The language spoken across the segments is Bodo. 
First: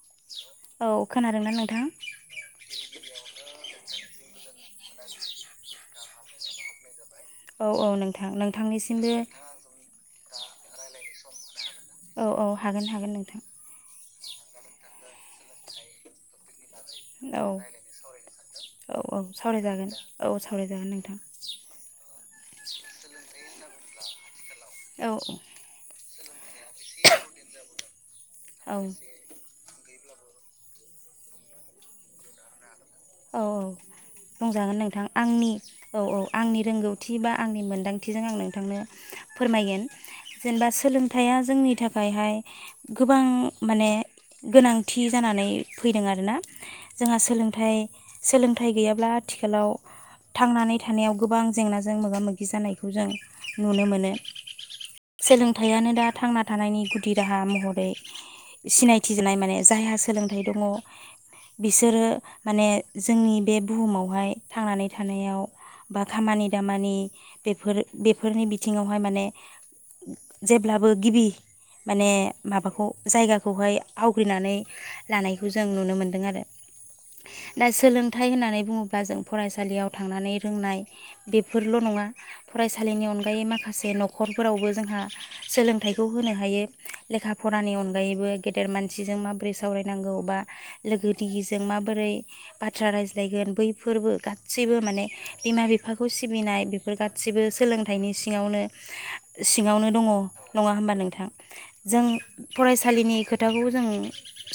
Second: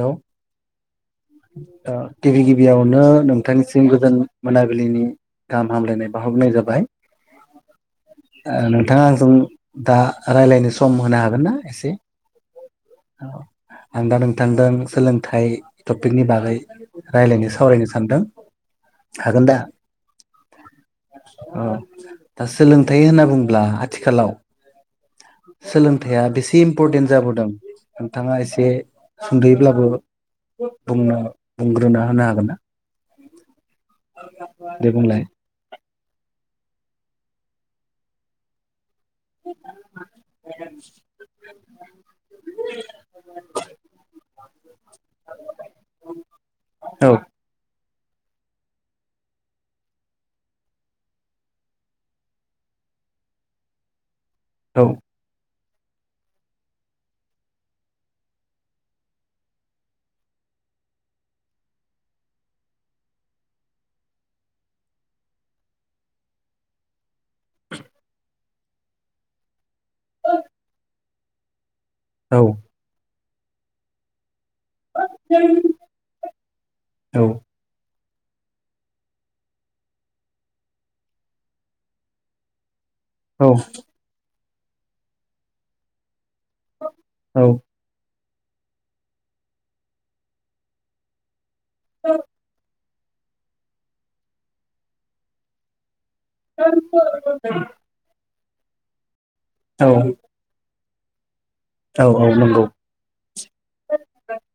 हेऔ ओ औ खोनादोंना नोंथां गिबि गिबियावनो नोंथांनिसिम गोजोन मोनाबिलिनि गाहाम हामलायनाय बाहरनाय जाबाय औ औ नोंथां नोंथांनिसिमबो रायज्लायनो सम होनो हागोन ना? एसे औ औ हागोन हागोन नोंथां। आं दा नोंथ नोंथांदों सोलोंथाइ टपिकनि बाग औ औ औ हागोन दा सावरायजागोन औ सावरायजागोन नोंथां अ दा सोलोंथाइ होनना बुङोब्ला आथिखालाव औ औ। थाइया बेसे इमपर्टेन्ट जाबोदों। नोंथाङा एसे औ ब्लाबो बुंनो बुंग्रोना होनो हागोन ना औ औ बुंजागोन दे नोंथां बुंलाय आंनि औ औ आंनि रोंगौथि बा आंनि मोनदांथिजों आं नोंथांनो फोरमायगोन जेनेबा सोलोंथाइया जोंनि थाखायहाय गोबां माने गोनांथि जानानै फैदों आरोना औ जोंहा सोलोंथाइ सोलोंथाइ गैयाब्ला आथिखालाव थांनानै थानायाव गोबां जेंनाजों मोगा मोगि जानायखौ जों नुनो मोनो। औ हायथायानो दा थांना थानायनि गुदि राहा महरै सिनायथि जानाय माने जायहा सोलोंथाइ दङ बिसोरो माने, जोंनि बे बुहुमावहाय थांनानै थानायाव बा खामानि दामानि बेफोर बेफोरनि बिथिङावहाय माने जेब्लाबो गिबि, माने औ माबाखौ जायगाखौ खौहाय आवग्रिनानै लानायखौ जों नुनो मोनदों औ आरो सोलोंथाइ होननानै बुङोब्ला जों फरायसालियाव थांनानै रोंनाय बेफोरल' नङा फराय थालिनि अनगायै औ माखासे न'खर फोरावबो जोंहा सोलोंथाइखौ होनो हायो लेखा फरानि अनगायैबो गेदेर मानसिजों माबोरै सावरायनांगौ बा लोगो दि जों माबोरै बाथ्रा रायज्लायगोन बैफोरबो गासैबो माने बिमा बिफा खौ सिबिनाय बेफोर गासिबो सोलोंथाइनि सि सिङावनो सिङावनो औ दङ नङा होमबा नोंङो, नोंथां जों औ औ नंगौ फरायसालिनि खोथाखौ जों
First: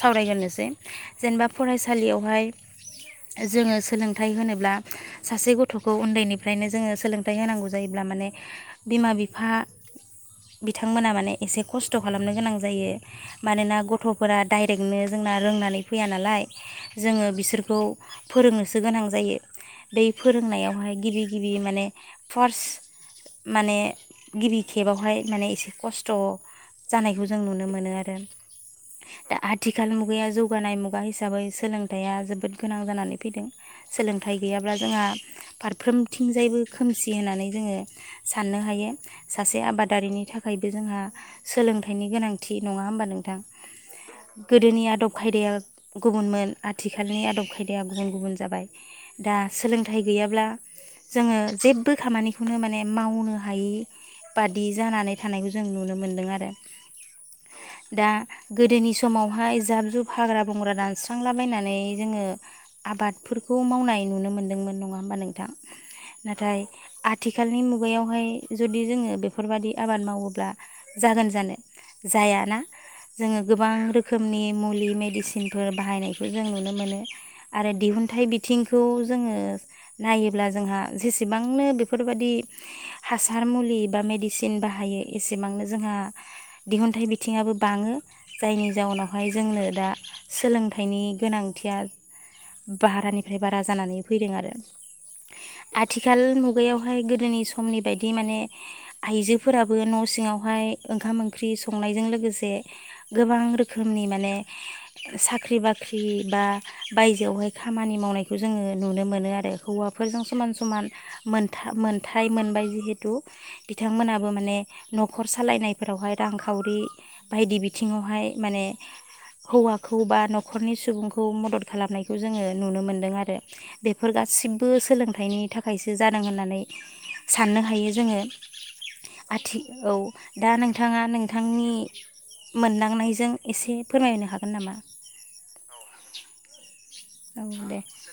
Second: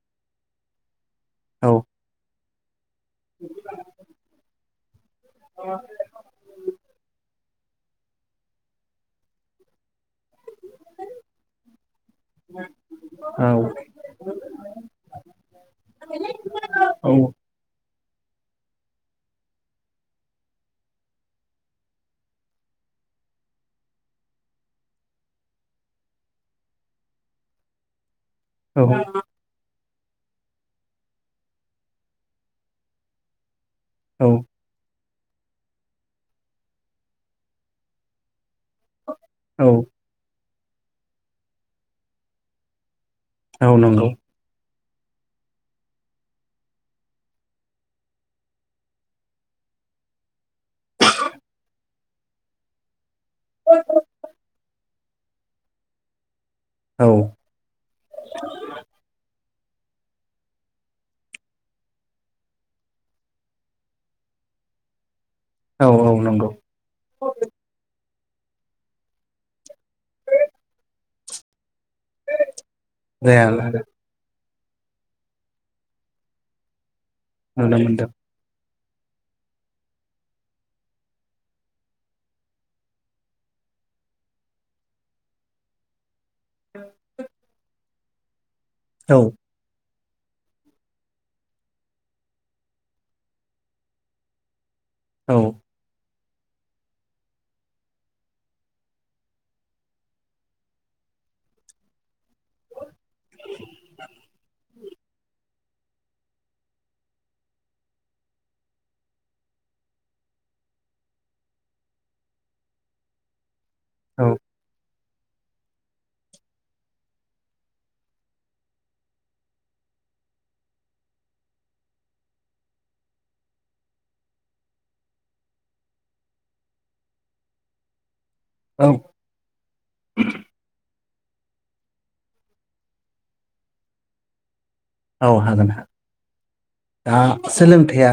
सावरायगोरोसै [unintelligible] जेनेबा औ फरायसालियावहाय जोङो सोलोंथाइ होनोब्ला सासे गथ'खौ उन्दैनिफ्रायनो जोङो सोलोंथाइ होनांगौ जायोब्ला माने बिमा बिफा बिथांमोना माने एसे खस्थ' खालामनो गोनां जायो औ मानोना गथ'फोरा डाइरेक्टनो जोंना रोंनानै फैया नालाय औ जोङो बिसोर खौ फोरोंनोसो गोनां जायो बै फोरोंनायावहाय गिबि गिबि माने फार्स्ट माने गिबि खेबावहाय माने एसे खस्थ' जानायखौ जों नुनो मोनो आरो। औ थिखाल मुगाया जौगानाय मुगा हिसाबै सोलोंथाइया जोबोद गोनां जानानै फैदों। सोलोंथाइ गैयाब्ला जोंहा फारफ्रोमथिंजायबो खोमसि होननानै जोङो साननो हायो। सासे औ आबादारिनि थाखा खायबो जोंहा सोलोंथाइनि गोनांथि नङा होमबा नों थां औ नंगौ गोदोनि आ दब खायदाया गुबुनमोन आथिखालनि आदब खायदाया गुबुन गुबुन जाबाय दा सोलोंथाइ गैयाब्ला जोङो जेबो खामानिखौनो माने मावनो हायि बादि जानानै थानायखौ जों नुनो मोन्दों आरो। औ दा गोदोनि समावहाय जाब जुब हाग्रा बंग्रा दानस्रांलाबायनानै जोङो आबादफोरखौ मावनाय नुनो मोनदोंमोन नङा होमबा नों थां औ औ नंगौ नाथाय आथिखालनि मुगायावहाय जुदि जोङो बेफोरबादि आबाद मावोब्ला जागोन जानो? जायाना जोङो जाया गोबां रोखोमनि मुलि मेडिसिनफोर बाहायनायखौ जों नुनो मोनो। आरो नुनो मोनदों दिहुनथाइ बिथिं खौ जोङो नायोब्ला जोंहा जेसेबांनो बेफोरबादि हासार मुलि बा मेडिसिन बाहायो एसेबांनो जोंहा दिहुनथाइ बिथिङाबो बाङो। जायनि औ जाउनावहाय जोंनो दा सोलोंथाइनि गोनांथिया बारानिफ्राय बारा जानानै फैदों आरो। औ। खाल मुगायावहाय गोदोनि समनि बायदि माने आइजोफोराबो न' सिङावहाय ओंखाम ओंख्रि संनायजों लोगोस ए गोबां रोखोमनि माने साख्रि बाख ख्रि बा बायजोआवहाय खामानि मावनायखौ जोङो नुनो मोनो आरो हौवाफोरजों समान समान मोनथा मोनथाय मोनबाय जिहेतु बिथांमोनाबो औ माने न'खर सालायनायफोरावहाय रांखावरि बायदि बिथिङावहाय माने हौवाखौ बा न'खरनि सुबुंखौ मदद खालामनायखौ जोङो नुनो मोनदों आरो बेफोर गासिबो सोलोंथाइनि थाखायसो जादों होननानै साननो हायो जोङो। औ आथि औ दा नोंथाङा नों थांनि मोनदांनायजों एसे फोरमायनो हागोन नामा? औ हागोन हागोन दा औ दे सोलोंथाया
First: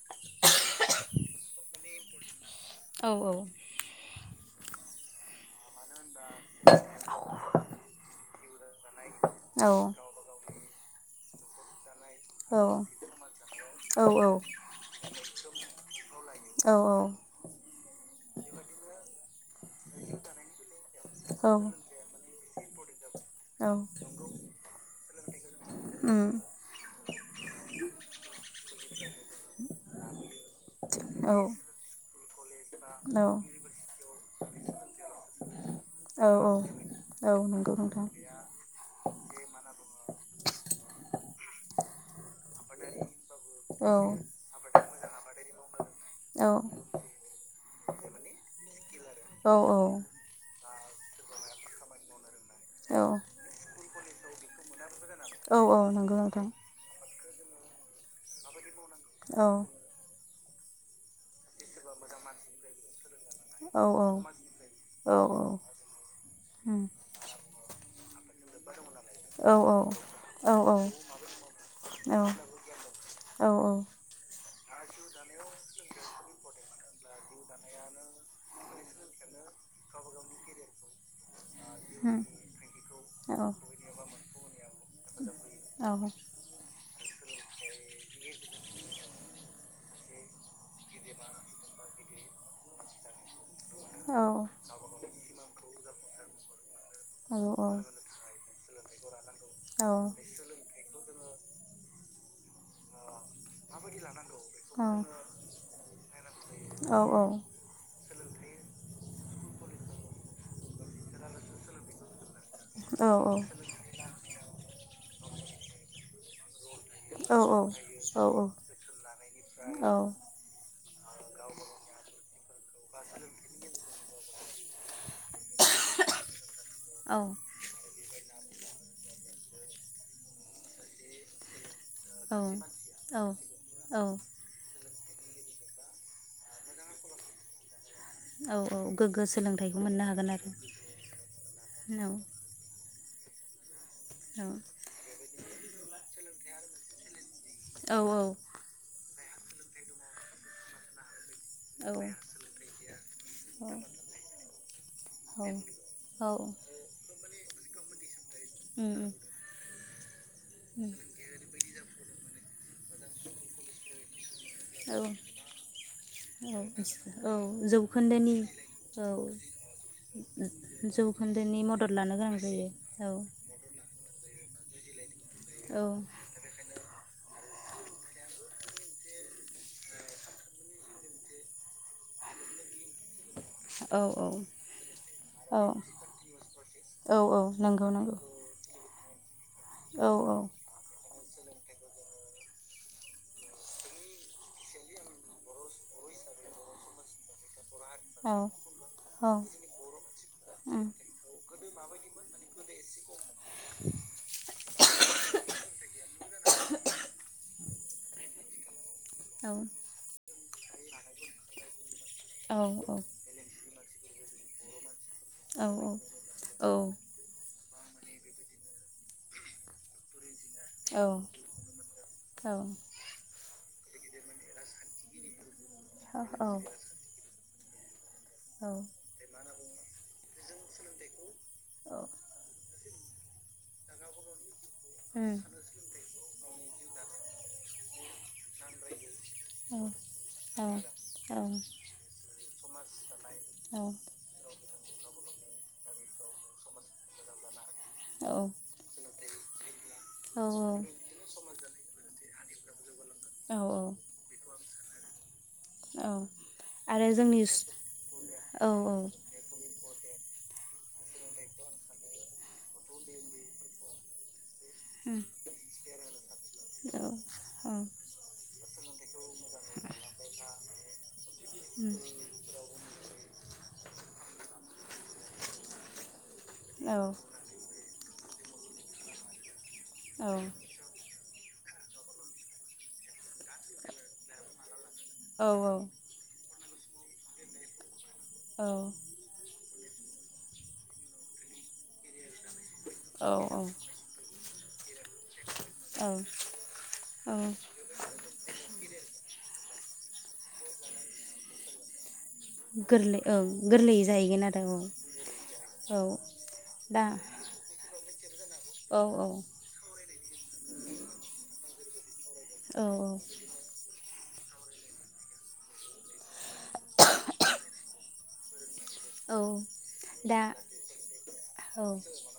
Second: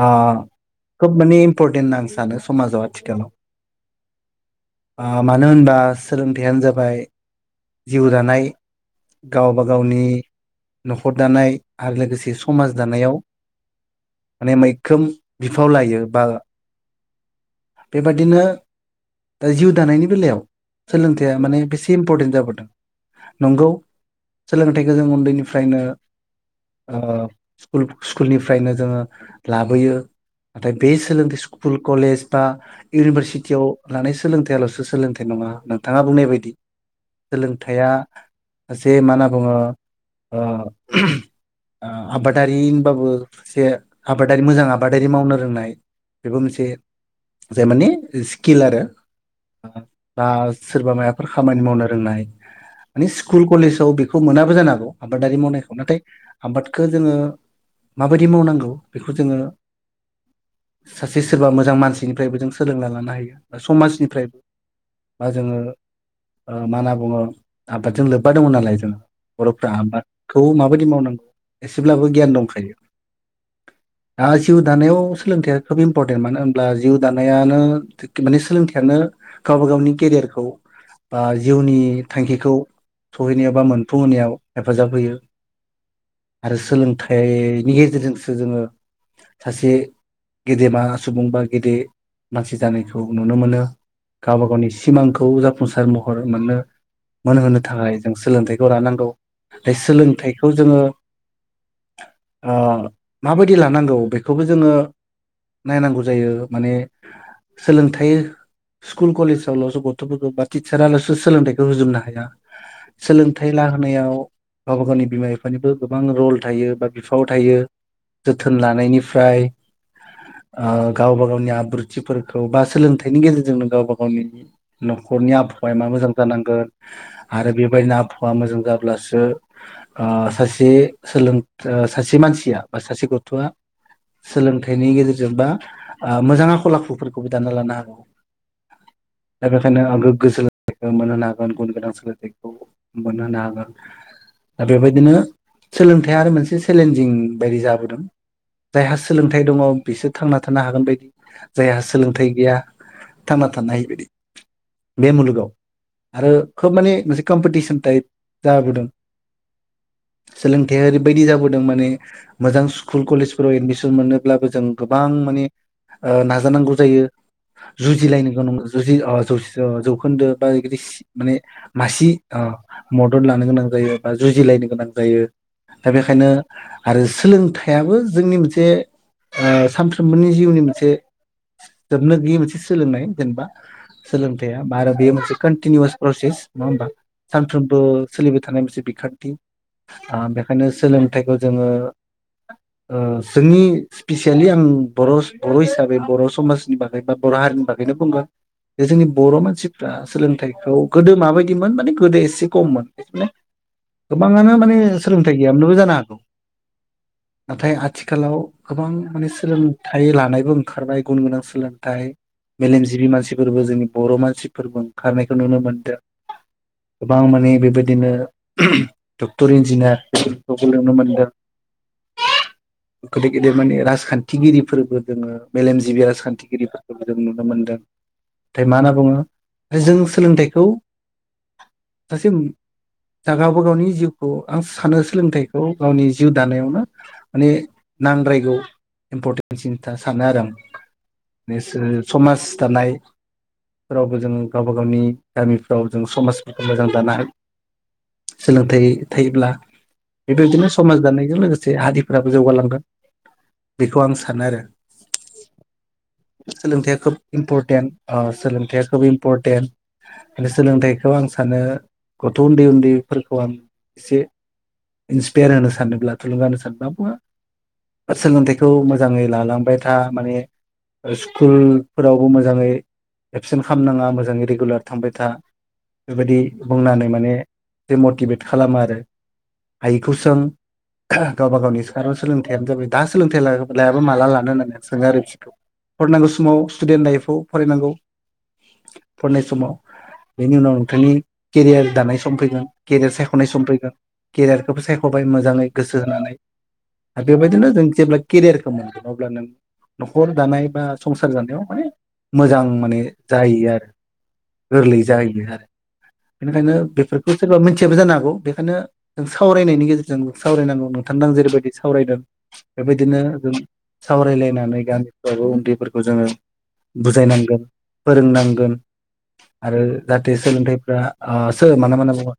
अ खोब माने इम्पर्टेन्ट होनना आं सानो समाजाव औ आथिखालाव। औ ओ मानो होनबा सोलोंथाइयानो जाबाय जिउ दानाय गावबा औ गावनि न'खर दानाय आरो लोगोसे औ समाज दानायाव औ माने मैखोम बिफाव लायो बा औ बेबादिनो दा जिउ दानायनि बेलायाव सोलोंथाइया औ माने बेसे इम्परटेन्ट जाबोदों नंगौ औ सोलोंथाइखौ जों उन्दैनिफ्रायनो उम ओ स्कुल-स्कुलनिफ्रायनो जोङो लाबोयो नाथाय बे औ सोलोंथाइ स्कुल कलेज बा औ इउनिभारसिटियाव लानाय सोलोंथाइ सोलोंथाइयाल'सो सोलोंथाइ नङा नोंथाङा बुंनाय औ बायदि औ नंगौ सोलोंथाइया नोंथां जे बे मा होनना बुङो ओ ओ आबादारि होनबाबो एसे औ आबादारि मोजां आ आबादारि मावनो रोंनाय बेबो औ मोनसे जाय माने स्किल आरो। औ औ। बा सोरबा मायाफोर खामानि मावनो रोंनाय औ मानि स्कुल कलेजाव बेख बेखौ मोनाबो जानो हागौ आबादारि औ मावनायखौ औ नाथाय नंगौ नोंथां आबादखौ जोङो माबायदि मावनांगौ बेखौ औ जोङो औ सासे सोरबा मोजां मोजां मानसिनिफ्रायबो जों सोलोंना लानो हायो बा औ औ समाजनिफ्राय बा जोङो औ मा होनना बुङो आबादजों लोब्बा दङ नालाय जोंङो बर'फ्रा आबादखौ माबायदि मावनांगौ एसेब्लाबो गियान दंखायो। दा जिउ दानायाव सोलोंथाइया खोब इमपरटेन मानो होनब्ला जिउ दानायानो माने सोलोंथाइयानो गावबा गावनि केरियारखौ बा जिउनि थांखिखौ सहैनायाव बा मोनफुंहोनायाव हेफाजाब होयो आरो सोलोंथाइ ऐ नि गेजेरजोंसो जोङो सासे गेदेमा सुबुं बा गेदेर मानसि जानायखौ नुनो मोनो। गावबा गावनि सिमांखौ जाफुंसार महर मोननो मोनहोनो थाखाय जों सोलोंथाइखौ लानांगौ बे सोलोंथाइखौ जोङो ओ माबायदि लानांगौ बेखौबो जोङो औ नायनांगौ जायो माने सोलोंथाइ स्कुल कलेजावल'सो गथ'फोरखौ बा टिचार आल'सो सोलोंथाइखौ होजोबनो हाया। सोलोंथाइ लाहोनायाव गावबा गावनि बिमा बिफानिबो गोबां रल थायो। बा बिफाङाव औ थायो। औ जोथोन औ लानायनिफ्राय ओ गावबा गावनि आब्रुथिफोरखौ बा सोलोंथाइनि गेजेरजोंनो गावबा गावनि नखरनिया फाय मा मोजां जानांगोन आरो बेबायदि आ आखुवा मोजां जाब्लासो सासे सोलों सासे मानसिया सासे गथ' सोलोंथाइ बेनि गेजेरजों बा मोजां आखल आखुफोरखौबो दाना लानो हागौ। गोग्गो दा सोलोंथाइखौ बेखायनो आं मोननो हागोन गोग्गो आरो सोलोंथाइखौ मोनहोनो हागोन गुन गोनां सोलोंथाइखौ मोनहोनो हागोन। दा बेबायदिनो सोलोंथाइ आरो मोनसे चेलेन्जिं बायदि औ जाबोदों जायहासो सोलोंथाइ दङ बिसोर थांना थानो हागोन बायदि औ जायहा सोलोंथाइ गैया थांना थानो हायि बायदि बे मुलुगाव औ आरो खोब माने मोनसे कम्पिटिसन टाइप जाबोदों। औ औ सोलोंथाइया ओरैबायदि जाबोदों माने मोजां स्कुल कलेजफोराव एडमिसन मोनोब्लाबो जों औ गोबां माने नाजानांगौ जायो औ जुजिलायनो जौखोन्दोनि गोनां जुजि औ ओ गुजि जौखोन्दो बा बेदि माने जौखोन्दोनि मदद मासि लानो गोनां ओ जायो औ मदद लानो गोनां जायो। जुजिलायनो गोनां जायो। दा बेखायनो आरो सोलोंथाइयाबो जोंनि मोनसे ओ सानफ्रोमबोनि जिउनि मोनसे जोबनो गैयै मोनसे सोलोंनाय। जेनेबा औ सोलोंथाया बा आरो बेयो मोनसे औ कन्टिनिउवास प्रसेस नङा होमबा औ औ सानफ्रोमबो नंगौ नंगौ सोलिबाय थानाय मोनसे बिखाट। [unintelligible] औ ओ औ बेखायनो सोलों हाथायखौ जोङो ओ जोंनि स्पिसियेलि आं बर' बर' हिसाबै बर' समाजनि बागै बा बर' हारिनि बागै- बेनो बुंगोन औ जे जोंनि औ बर' मानसिफ्रा सोलोंथाइखौ उम गोदो माबायदिमोन माने गोदो एसे खममोन माने गोबाङानो माने सोलोंथाइ गैयामनोबो जानो हागौ। नाथाय आथिखालाव गोबां माने औ सोलोंथाइ लानायबो ओंखारनाय गुन गोनां सोलोंथाइ औ औ मेलेमजिबि औ मानसिफोरबो जोंनि बर' मानसिफोरबो। खारनायखौ नुनो औ उम औ मोनदों औ गोबां माने बे बेबायदिनो डक्टर इन्जिनियार [unintelligible] नुनो मोनदों। गोदै गेदेर माने राजखान्थिगिरिफोरबो जोंङो मेलेमजिबि राजखान्थिगिरिफोरखौ जों नुनो मोनो। दों। नाथाय मा होनना बुंङो जों सोलोंथाइखौ सासे गावबा गावनि जिउखौ आं सानो सोलोंथाइखौ गावनि जानायावनो माने नांद्रायगौ सानो‌ आरो‌ आं। थानाय रावबो जों गावबा गावनि गामिफ्राव जों समाजफोरखौ मोजां दानो हायो। सोलोंथाइ थायोब्ला बेबायबायदिनो समाज दान्नायजों लोगोसे हारिफ्रा जौगालांगोन। बेखौ आं सानो आरो। सोलोंथाइया आरो खोब जोंनि इम्पर्टेन्ट ओ औ सोलोंथाइया औ खोब इम्परटेन्ट सोलोंथाइखौ आं सानो गथ उन्दै उन्दैफोरखौ आं एसे। [inaudible] बेेर होनो सानोब्ला थुलुंगा होनो सानोब्ला बुङो सोलोंथाइखौ मोजांङै लालांबाय था माने स्कुलफोरावबो मोजांङै एबसेन्ट खालाम नांङा मोजाङै रेगुलार थामबाय था बेबायदि बुंनानै माने मटिभेट खालामो आरो। भुसम था। गावबा गावनि सिखाराव सोलोंथाइानो जाबाय दा सोलोंथाइ लायाबा माला लानो होननानै सोंङो आरो खिखौ गोरलै फरायनागौ समाव स्टुडेन्ट लाइफआव फरायनांगौ फरायनाय समाव बेनि उनाव नोंथांनि केरियार दानाय सम फैगोन गेदेर सायखनाय सम फैगोन केरियार सायखबाय मोजांङै गोसो होनानै बेबायदिनो जों जेब्ला केरियारखौ मोनगोन अब्ला नों नखर दानाय बा संसार जानायाव माने मोजां माने ओं जाहैयो आरो गोरलै जाहैगोन आरो गोरलै जाहैयो आरो औ बेनिखायनो दा बेफोरखौ सोरबा मिथियाबो जानो हागौ बेखायनो औ औ सरायनायनि गेजेरजों सावरायनांगौ नोंथांदों आं जेरैबायदि सावरायदों औ बेबायदिनो जों सावरायलायनानै गामिफ्रावबो उन्दैफोरखौ जोंङो बुजायनांगोन फोरोंनांगोन औ आरो जाहाथे दा सोलोंथाइफ्रा ओ सोर औ मानो मा होनना बुंङो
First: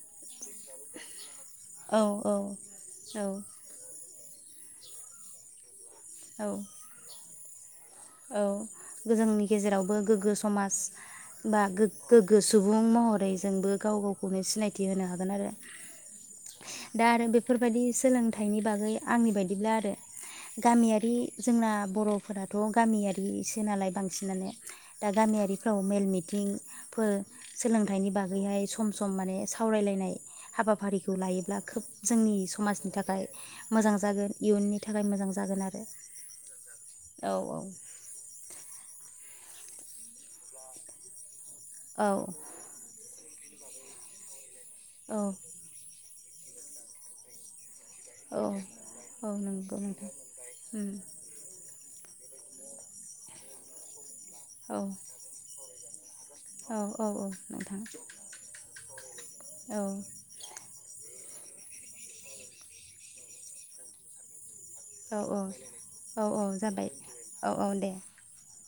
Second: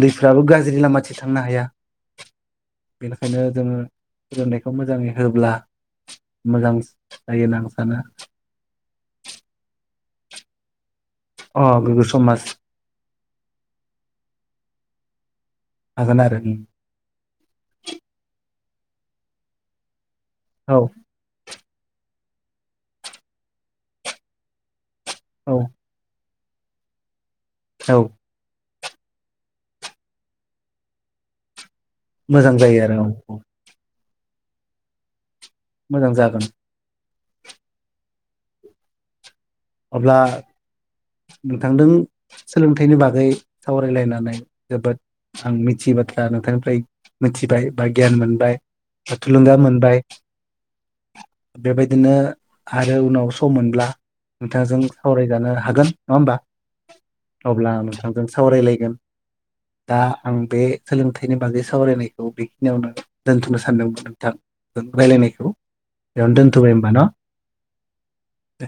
[unintelligible] ब्लाबो गाज्रि लामा थांनो हाया औ औ बेनिखायनो जोंङो गोजोननायखौ मोजांङै होब्ला मोजां औ जाय नांसाना औ जोंनि गेजेरावबो गोग्गो समाज बा अ गोग्गो समाज सुबुं महरै जोंबो गाव गावखौनो सिनायथि होनो हागोन आरो हागोन आरो दा आरो बेफोरबायदि सोलोंथाइनि बागै आंनि बायदिब्ला आरो औ गामियारि जोंना बर [unintelligible] गामियारिसो नालाय बांसिनानो दा औ गामियारिफ्राव मेलमिट मिथिंफोर औ सोलोंथाइनि बागैहाय सम सम माने सावरायलायनाय हाबाफारिखौ लायोब्ला खोब जोंनि मोजां जायो समाजनि आरो औ थाखाय औ मोजां जागोन इयुननि थाखाय मोजां जागोन आरो मोजां जागोन औ औ अब्ला नोंथांदों औ सोलोंथाइनि बागै सावरायलायनानै जोबोद औ आं मिथियि बाथ दा नोंथांनिफ्राय मिथिबाय बा गियान औ मोनबाय बा औ थुलुंगा नंगौ मोनबाय नोंथां उम बेबाय बिदिनो आरो उनाव सम मोनब्ला औ नोंथांजों सावरायजानो हागोन नङा होमबा औ औ औ अब्ला नोंथां नोंथांजों सावरायलायगोन औ दा आं बे सोलोंथा नि बागै सावरायनायखौ बेखिनियावनो दोनथ'नो सानदोंमोन नोंथां औ रायलायनायखौ औ बेयावनो औ दोनथ'बाय जाबाय होमबा न औ औ दे दे